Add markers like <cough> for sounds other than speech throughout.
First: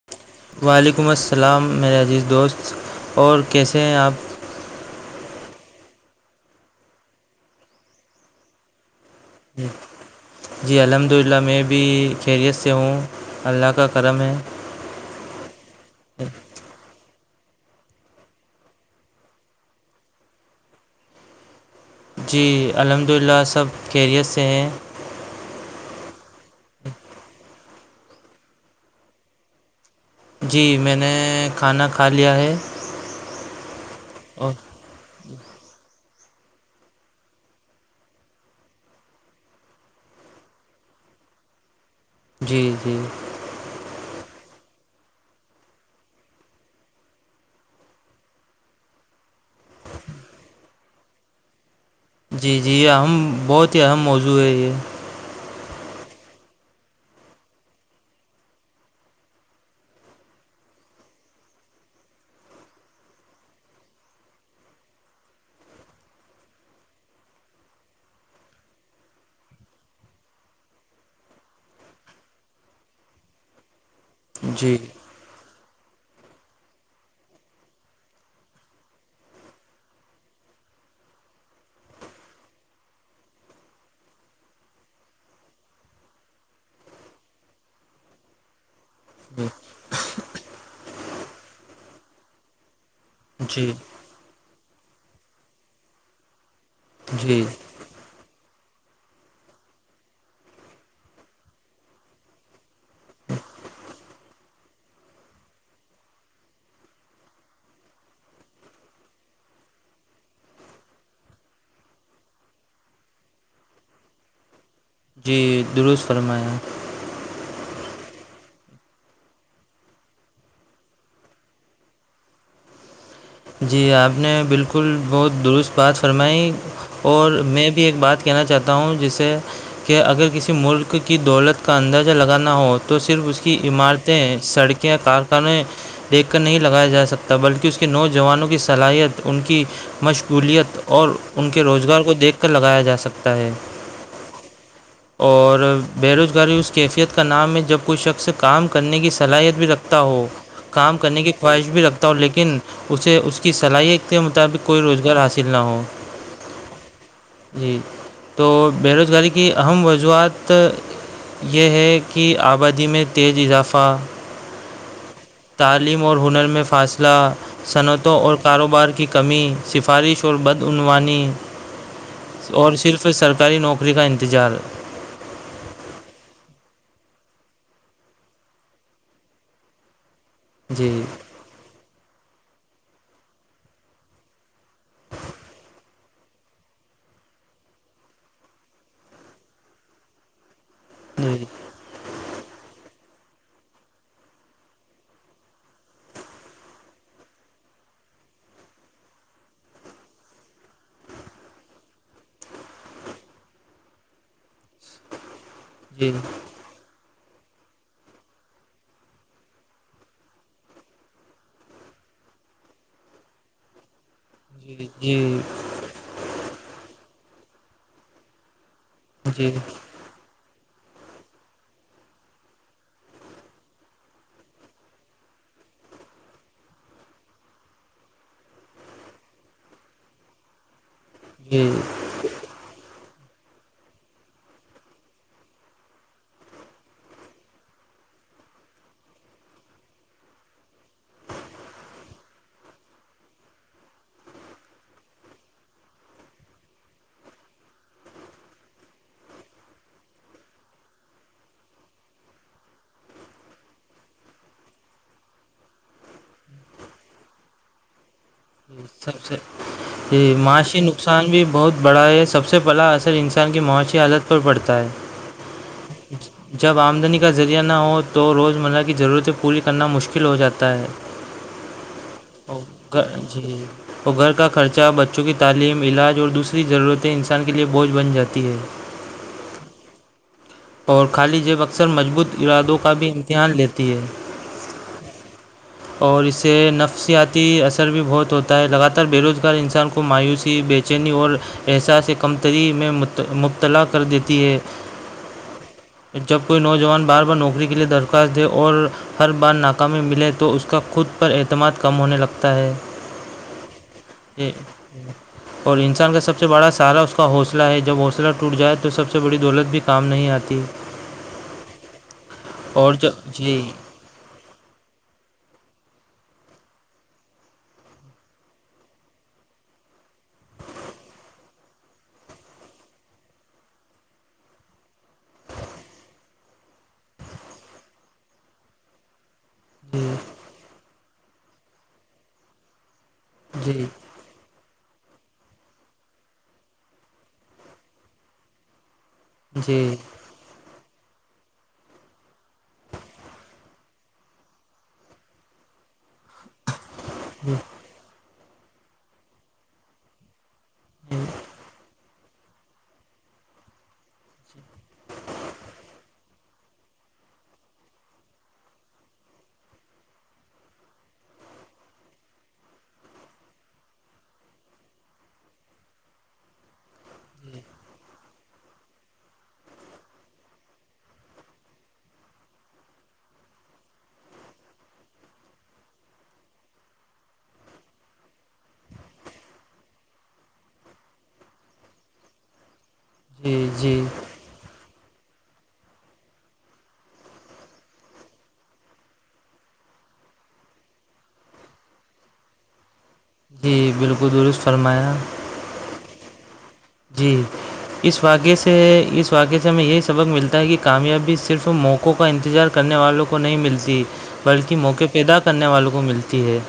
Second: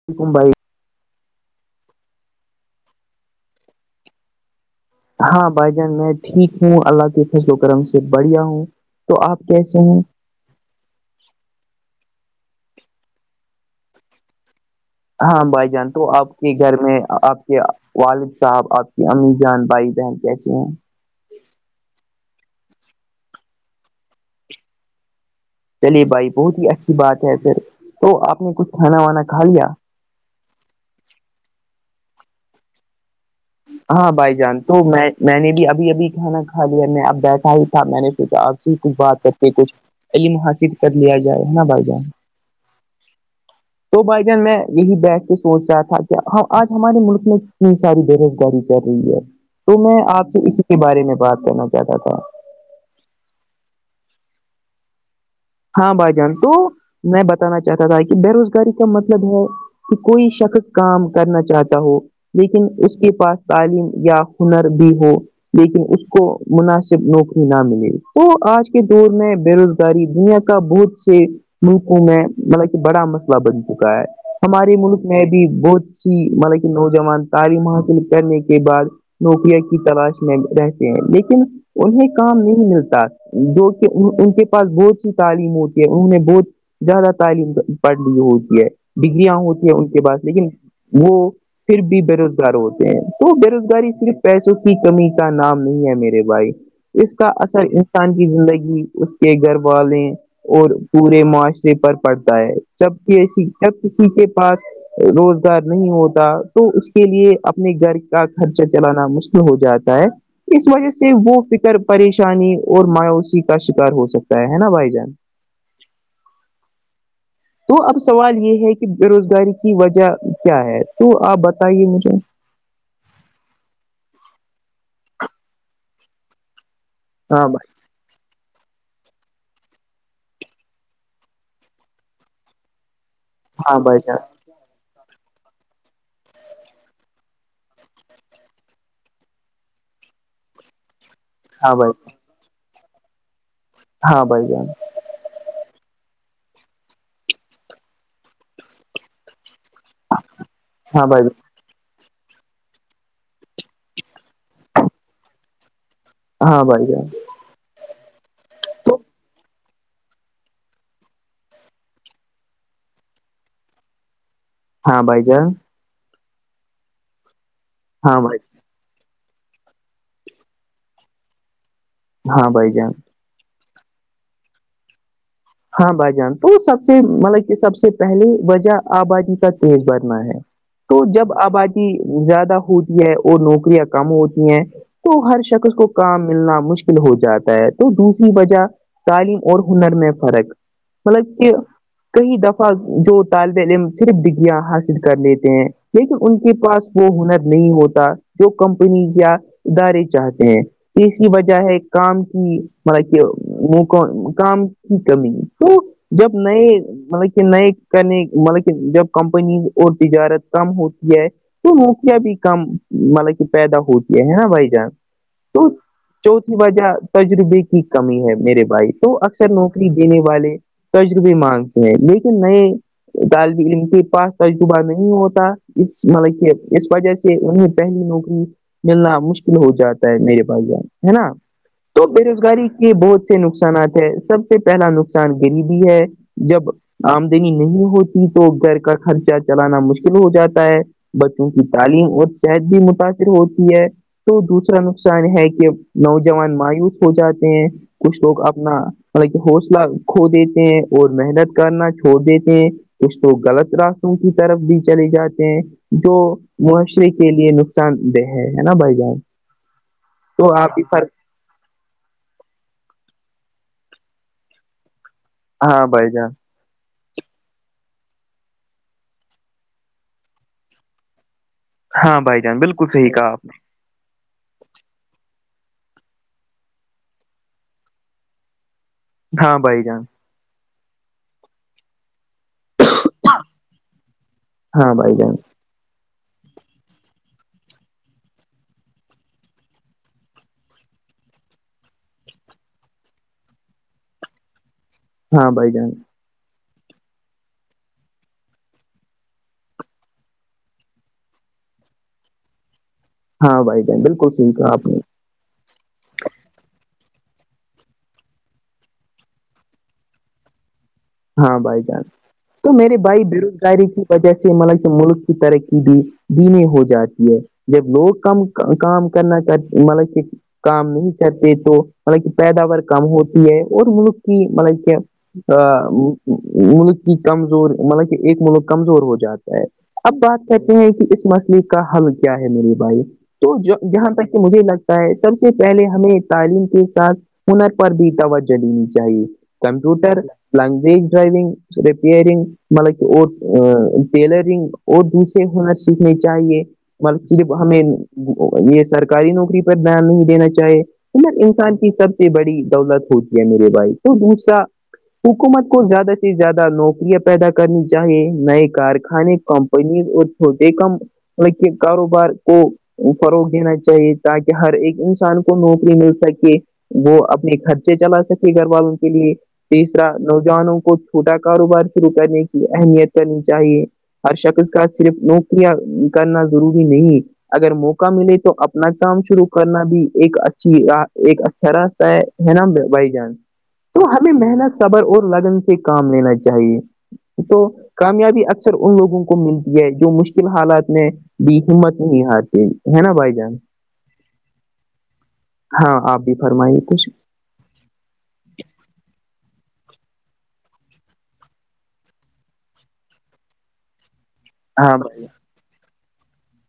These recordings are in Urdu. <unintelligible> وعلیکم السلام میرے عزیز دوست اور کیسے ہیں آپ ہاں بھائی جان میں ٹھیک ہوں اللہ کے فیصل و کرم سے بڑھیا ہوں تو آپ کیسے ہیں جی الحمد للہ میں بھی خیریت سے ہوں اللہ کا کرم ہے ہاں بھائی جان تو آپ کے گھر میں آپ کے والد صاحب آپ کی امی جان بھائی بہن ہاں جی الحمد للہ سب کیریئر سے ہیں چلیے بھائی بہت ہی اچھی بات ہے پھر تو آپ نے کچھ کھانا وانا کھا لیا جی میں نے کھانا کھا لیا ہے ہاں بھائی اور جان تو میں میں نے بھی ابھی ابھی کھانا کھا لیا میں اب بیٹھا ہی تھا میں نے سوھا چھ بات کرتے کچھ علم حاسد کر لیا جائے ہے نا بھائی جان جی جی تو بھائی جان میں یہی بیٹھ کے سوچ رہا تھا کہ آج ہمارے ملک میں کتنی ساری برز کر رہی ہے تو میں آپ سے اسی کے بارے میں بات کرنا چاہتا تھا جی جی یہ اہم بہت ہی اہم موضوع ہے یہ ہاں بھائی جان تو میں بتانا چاہتا تھا کہ بے روزگاری کا مطلب ہے کہ کوئی شخص کام کرنا چاہتا ہو لیکن اس کے پاس تعلیم یا ہنر بھی ہو لیکن اس کو مناسب نوکری نہ ملے تو آج کے دور میں بے روزگاری دنیا کا بہت سے ملکوں میں مطلب کہ بڑا مسئلہ بن چکا ہے ہمارے جی ملک میں بھی بہت سی مطلب کہ نوجوان تعلیم حاصل کرنے کے بعد نوکریا کی تلاش میں رہتے ہیں لیکن انہیں کام نہیں ملتا جو کہ ان کے پاس بہت سی تعلیم ہوتی ہے انہوں نے بہت زیادہ تعلیم پڑھ لی ہوتی ہے ڈگریاں ہوتی ہیں ان کے پاس لیکن وہ پھر بھی بے روزگار ہوتے ہیں تو جی بے جی روزگاری صرف پیسوں کی کمی کا نام نہیں ہے میرے بھائی اس کا جی اثر انسان کی زندگی اس کے گھر والالیں اور پورے معاشرے پر پڑتا ہے جب جب کسی کے پاس روزگار نہیں ہوتا تو اس کے لیے اپنے گھر کا خرچہ چلانا مشکل ہو جاتا ہے اس وجہ سے وہ فکر پریشانی اور مایوسی کا شکار ہو سکتا ہے نا بھائی جان جی درست فرمایا تو اب سوال یہ ہے کہ بے روزگاری کی وجہ کیا ہے تو آپ بتائیے مجھے جی آپ نے بالکل بہت درست بات فرمائی اور ہاں میں بھائی ایک بات کہنا چاہتا ہوں جس سے کہ اگر کسی ملک کی دولت کا اندازہ لگانا ہو تو صرف اس کی ہاں بھائی جان عمارتیں سڑکیں کارخانے دیکھ کر نہیں لگایا جا سکتا بلکہ اس کی نوج جوانوں کی صلاحیت ان کی مشغولیت اور ان کے ہاں بھائی روزگار کو دیکھ کر لگایا جا سکتا ہے ہاں بائی جان اور بےروزگاری اس کیفیت کا نام ہے جب کوھ شخص کام کرنے کی صلاحیت بھی رکھ تتا ہو کام ہاں کرنے بھائی کی خواہش بھی رکھتا ہو لیکن اسے اس کی صلاحیت کے مطابق کوئی روزگار حاصل نہ ہو ہاں بھائی جی تو بے روزگاری کی اہم وضوعات یہ ہے کہ آبادی میں تیز اضافہ ہاں بائی جان تعلیم اور ہنر میں فاصلہ صنعتوں ہاں اور بھائی کاروبار کی کمی سفارش اور بدعنوانی ہاں بھائی اور جان صرف سرکاری نوکری پخری کا انتظار ہاں بھائی جان تو سب سے مطلب کہ سب سے پہلے وجہ آبادی کا تیز بھنا ہے جی تو جب آبادی زیادہ ہوتی ہے اور نوکریاں کم ہوتی ہیں تو ہر شخص اس کو کام ملنا مشکل ہو جاتا ہے تو دوسری وجہ تعلیم اور ہنر میں فرق مطلب جی کہ کئی دفہ جو طالب علم صرف ڈگیا حاصل کر لیتے ہیں لیکن ان کے پاس وہ ہنر نہیں ہوتا جو کمپنیز یا ادارے چاہتے ہیں اس کی وجہ ہے کام کی مطلب کہ کام کی کمی تو جی جب نئے مطلب کہ نئے کرنے مطلب کہ جب کمپنی اور تجارت کم ہوتی ہے تو مکیا بھی کم مطلب کہ پیدا ہوتی یہ ہے نا بھائی جی جان جی تو چوتھی وجہ تجربے کی کمی ہے میرے بھائی تو جی اکثر نوکری دینے والے تجربے مانگتے ہیں لیکن نئے طالب علم کے پاس تجربہ نہیں ہوتا اس مطلب کہ اس وجہ سے انہیں پہلی نوکری ملنا مشکل ہو جاتا ہے میرے بھائی جان ہے نا جی بے روزگاری کے بہت سے نقصانات ہے سب سے پہلا نقصان غریبی ہے جب آمدنی نہیں ہوتی تو گھر کا خرچہ چلانا مشکل ہو جاتا ہے بچوں کی تعلیم اور صحت بھی متاثر ہوتی ہے تو دوسرا نقصان ہے کہ نوجوان مایوس ہو جاتے ہیں کچھ لوگ اپنا مطلب کہ حوصلہ کھو دیتے ہیں اور محنت کرنا چھوڑ دیتے ہیں کچھ توگ غلط راستوں کی طرف بھی چلے جاتے ہیں جو معاشرے کے لیے نس سان دہ ہے نا بھائی جان سب سے یہ تو آپ معاشی ہی فرق نقصان بھی بہت بڑا یہ سب سے بلا اثر انسان کی معاشی حالت پر پڑتا ہے ہاں بھائی جان جب آمدنی کا ذریعہ نہ ہو تو روزمرہ کی ضرورتیں پوری کرنا مشکل ہو جاتا ہے ہاں بھائی جان بالکل اوک صحیح کہا آپ جی اور گھر کا خرچہ بچوں کی تعلیم علاج اور دوسری ضرورتیں انسان کے لیے بوجھ بن جاتی ہے <inaudible> ہاں بھائی جان اور خالی جیب اکثر مضبوط ارادوں کا بھی امتحان لیتی ہے ہاں بائی جان اور اس سے نفسیاتی اثر بھی بہت ہوتا ہے لگاتار بے روزگار انسان کو مایوسی بےچینی اور احساس کمتری میں مبتلا کر دیتی ہے ہاں بائی جان جب کوئی نوجوان بار بار نوکری کے لیے درخواست دے اور ہر بار ناکامی ملے تو اس کا خود پر اعتماد کم ہونے لگتا ہے ہاں بائی بل ہوں اور انسان کا سب سے بڑا سارا اس کا حوصلہ ہے جب حوصلہ ٹوٹ جائے تو سب سے بڑی دولت بھی کام نہیں آتی ہاں ہاں بھائی جان تو میرے بھائی بے جی روزگاری کی جہس مل ملک کی ترقی بھی دنے ہو جاتی ہے جب لوگ کم کام کرنا چاہتے مطلب کہ کام نہیں کرتے تو مطلب کہ پیداوار کم ہوتی ہے اور ملک کی مطلب کیا ہاں ملک کی کمزور مطلب کہ ایک ملک کمزور ہو جاتا ہے جی اب بات کرتے ہیں کہ اس مسئلے کا حل کیا ہے میرے بھائی تو جی جہاں تک کہ مجھے لگتا سب سے پہلے ہمیں تعلیم کے ساتھ ہنر پر بھی توجہ دینی چاہیے جی کمپوٹر لگج ڈرائیگ ریپئرنگ مطل ٹیلرن اور دوسے ہونا سھنے چاہیے صرف جی ہمیں یہ سرکاری نوکری پر دھیان نہیں دینا چاہیے گر انسان کی سب سے بڑی دولت ہوتی ہے میرے بھائی تو دوسرا حکومت کو زیادہ سے زیادہ نوکریاں پیدا کرنی چاہیے نئے کارخانے کم پز اور چھوٹے کم کے کاروبار کو فروغ دینا چاہیے تاکہ ہر ایک انسان کو نوکری مل سکے وہ اپنے خرچے چلا سکے گھر والوں کے لیے رح نوجوانوں کو چھوٹا کاروبار شروع کرنے کی اہمیت کرنی چاہیے ہر شخص کا صرف نوکریاں کرنا ضروری نہیں اگر موقع ملے تو اپنا کام شرو کرنا بھی ایک اچھی ایک اچھا راستہ ہے نا بھائی جان جی جی تو ہمیں محنت صبر اور لگن سے کام لینا چاہیے تو کامیابی اکثر ان لوگوں کو ملتی ہے جو مشکل حالات میں بھی ہمت نہیں ہارتی ہے نا بھائی جان جی بالکل درست فرمایا ہاں آپ بھی فرمائیے تے جی اس واقعے سے اس واقعے سے ہمیں یہ سبق ملتا ہے کہ کامیابی صرف موقع قوں کا انتظار کرنے والوں کو نہیں ملتی بلکہ ہاں موقع بھائی پیدا کرنے والوں کو ملتی ہے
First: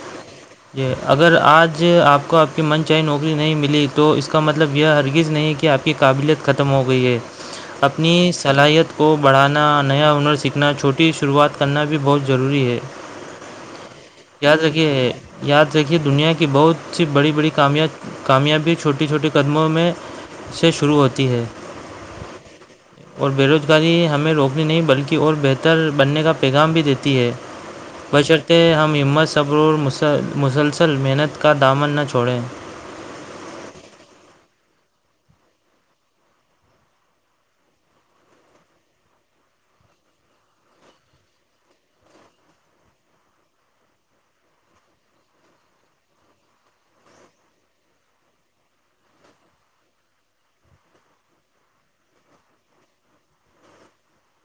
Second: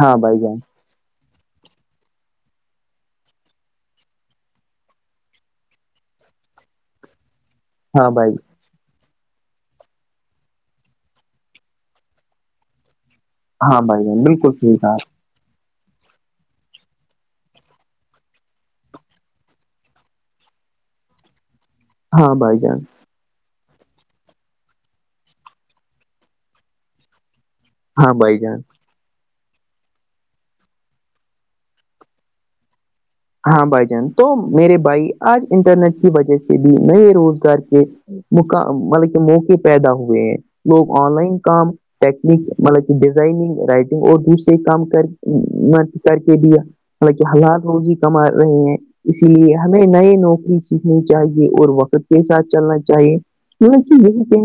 ہاں بائی جان جی اگر آج آپ کو آپ کی من چاہے نوکری نہیں ملی تو اس کا مطلب یہ ہرگز نہیں کہ آپ کی قابلیت ختم ہو گئی ہے ہاں اپنی بھائی صلاحیت کو کو بڑھانا نیا ہنر سیکھنا چھوٹی شروعات کرنا بھی بہت ضروری ہے ہاں بھائی جان بالکل یاد صحیح رھیے کہا یاد رکھیے دنیا کی بہت سی بڑی بڑی کامیابی چھوٹی چھوٹی چھوٹی قدموں میں سے شروع ہوتی ہے ہاں بھائی جان اور بےروزگاری ہمیں روکنی نہیں بلکہ اور بہتر بننے کا پیغام بھی دیتی ہے ہاں بھائی جان بشرتے ہمت صبرور مسلسل محنت کا دامن نہ چھوڑیں ہاں بھائی جان تو میرے بھائی آج انٹرنیٹ کی وجہ سے بھی نئے روزگار کے مق مطلب کہ موقع پیدا ہوئے ہیں لوگ آن لائن کام ٹیکنیک مطلب کہ ڈیزائننگ رائٹنگ اور دوسرے کام کر کر کے بھی مط کہ حالات روز ہی کم آ رہے ہیں اس لیے ہمیں نئے نوکری سیکھنی چاہیے اور وقت کے ساتھ چلنا چاہیے کی یہی کہ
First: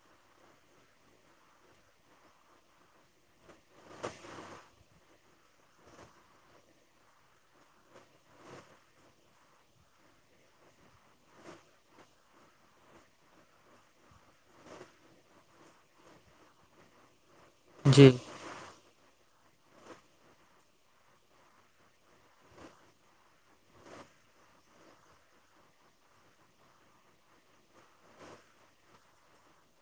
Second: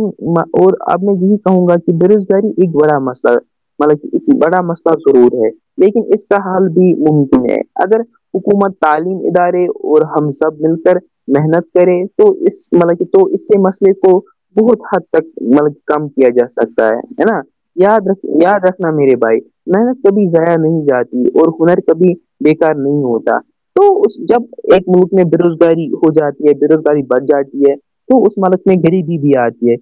اور اب میں یہی کہوں گا کہ بے روزگاری ایک بڑا مسئلہ ہے مطلب بڑا مسئلہ ضرور ہے لیکن اس کا حال بھی ممکن ہے اگر حکومت تعلیم ادارے اور ہم سب مل کر محنت کریں تو اس مطلب کہ تو اس سے مسئلے کو بہت حد تک مطلب کم کیا جا سکتا ہے ہے نا یاد جی ر یاد رکھ میرے بھائی محنت کبھی ضائیا نہیں جاتی اور ہنر کبھی بےیکار نہیں ہوتا تو اس جب ایک ملک میں بے روزگاری ہو جاتی ہے بے روزگاری بڑھ جاتی ہے تو اس مالک میں غریبی بھی آتی ہے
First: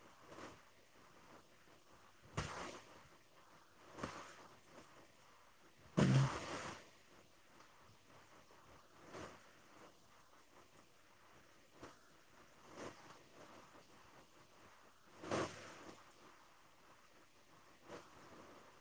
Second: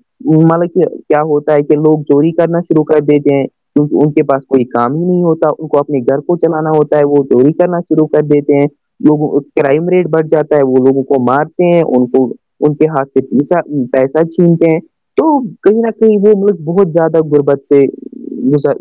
مطلب کہ کیا ہوتا ہے کہ لوگ چوری کرنا شروع کر دیتے ہیں کیونکہ ان کے پاس کوئی کام ہی نہیں ہوتا ان کو اپنے گھر کو چلانا ہوتا ہے وہ چوری کرنا شروع کر دیتے ہیں لوگوں کرائم ریٹ بڑھ جاتا ہے وہ لوگوں کو مارتے ہیں ان کو ان کے ہاتھ سے پیسہ چھینتے ہیں تو کہیں نہ کہیں وہ ملک بہت زیادہ غربت سے گزر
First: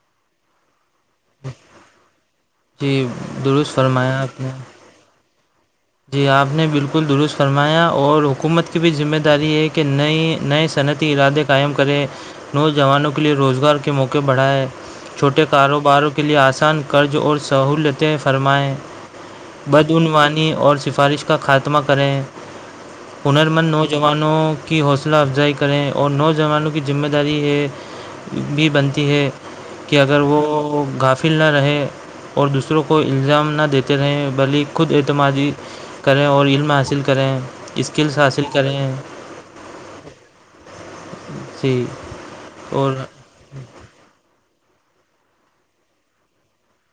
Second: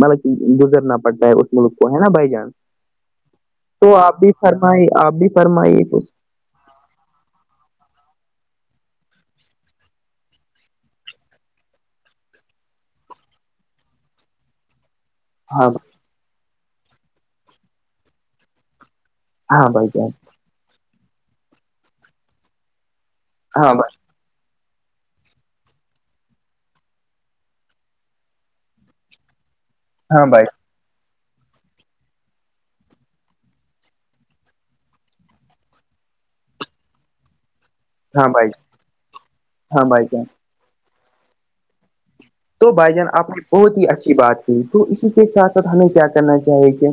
مطلب کہ گزرنا پڑتا ہے اس ملک کو ہے نا بائی جان جی درست تو آپ فرمایا بھی نے فرمائیے آپ بھی فرمائیے کچھ آپ نے بالکل درست فرمایا اور حکومت کی بھی ذمہ داری ہے کہ نئی نئے صنعتی ارادے کو قائم کریں نوجوانوں کے لیے روزگار کے موقع بڑھائیں چھوٹے ہاں کاروباروں کے لئے آسان قرض اور سہولتیں فرمائیں ہاں بھائی جان بدعنوانی اور سفارش کا خاتمہ کریں ہنرمند ہاں بھائی نوجن وانوں کی حوصلہ افزائی کریں اور نوجوانوں کی ذمہ داری ہے بھی بنتی ہے کہ اگر ہاں بھائی وہ گھاپ فل نہ رہے اور دوسروں کو الزام نہ دیتے رہیں بھلی ہی خود اعتمادی کریں اور علم حاصل کریں اسکلس ہاں حاصل بھائی کریں ہاں بھائی جان جی تو اور بھائی جان آپ نے بہت ہی اچھی بات کی تو اسی کے ساتھ ساتھ ہمیں کیا کرنا چاہیے کہ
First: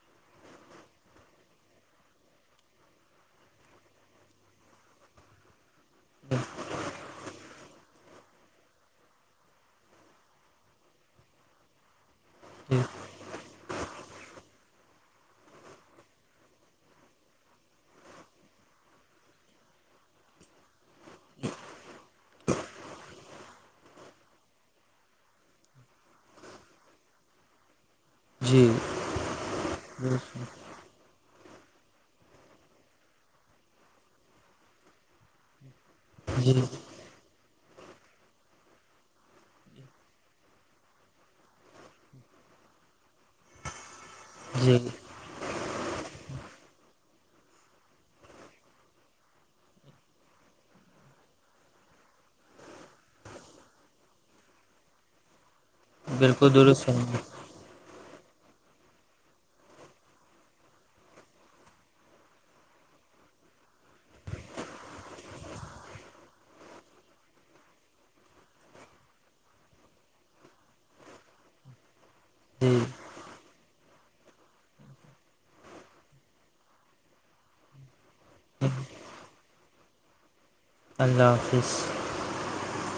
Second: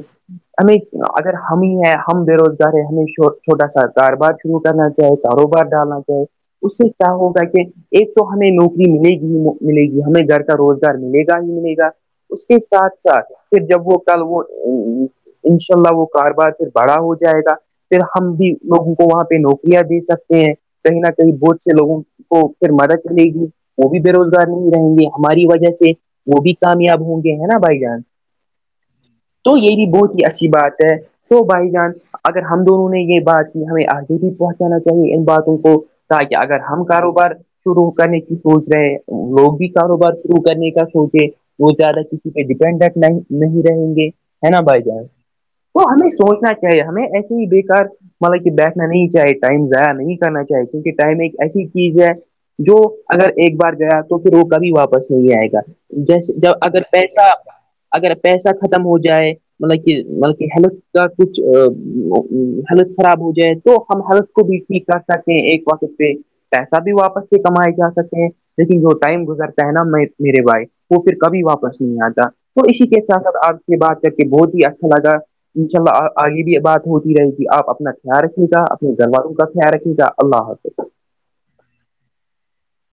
ہمیں اگر ہم ہی ہے ہم بے روزگار ہے ہمیں چھوٹا سا کاروبار شروع کرنا چاہیے چاہے کاروبار ڈالنا چاہے اس سے کیا ہوگا کہ ایک تو ہمیں نوکری ملے گی ہی ملے گی ہمیں گھر کا روزگار ملے گا ہی ملے گا اس کے ساتھ ساتھ پھر جب وہ کل وہ انشاء اللہ وہ کاروبار پھر بڑا ہو جائے گا پھر ہم بھی لوگوں کو وہاں پہ نوکریاں دے سکتے ہیں کہیں نہ کہیں بہت سے لوگوں کو پھر مدد ملے گی وہ بھی بے روزگار نہیں رہیں گے ہماری وجہ سے وہ بھی کامیاب ہوں گے ہیں نا بھائی جان جی تو یہ بھی بہت ہی اچھی بات ہے تو بھائی جان اگر ہم دونوں نے یہ بات کی ہمیں آگے بھی پہنچانا چاہیے ان باتوں کو تاکہ اگر جی ہم کاروبار شروع کرنے کی سوچ رہے ہیں لوگ بھی کاروبار شروع کرنے کا سوچے وہ زیادہ کسی پہ ڈیپینڈنٹ نہیں نہیں رہیں گے ہے نا جی بھائی جان تو ہمیں سوچنا چاہیے ہمیں ایسے ہی بےیکار مطلب کہ بیٹھنا نہیں چاہیے ٹائم ضائع نہیں کرنا چاہیے کیونکہ ٹائم ایک ایسی چیز ہے جو اگر ایک بار گیا تو پھر وہ کبھی واپس نہیں آئے گا جیسے ج بالکل اگر درست فرمایا پیسہ اگر پیسہ ختم ہو جائے مطلب کہ مطلب کہ ہیلتھ کا کچھ ہیلتھ خراب ہو جائے تو ہم ہیلتھ کو بھی کر سکتے ایک وقت پہ پیسہ بھی واپس سے کمائے جا سکتےیں لیکن وہ ٹائم گزر پنا میرے بھائی وہ پھر کبھی واپس نہیں آتا تو جی اسی کے ساتھ ساتھ آج بات کر کے بہت ہی اچھا لگا ان شاء اللہ آگے بھی بات ہوتی رہے گی آپ اپنا خیال رکھ رےا اپ گن والالوں کا خیال رکے گا اللہ حافظ اللہ حافظ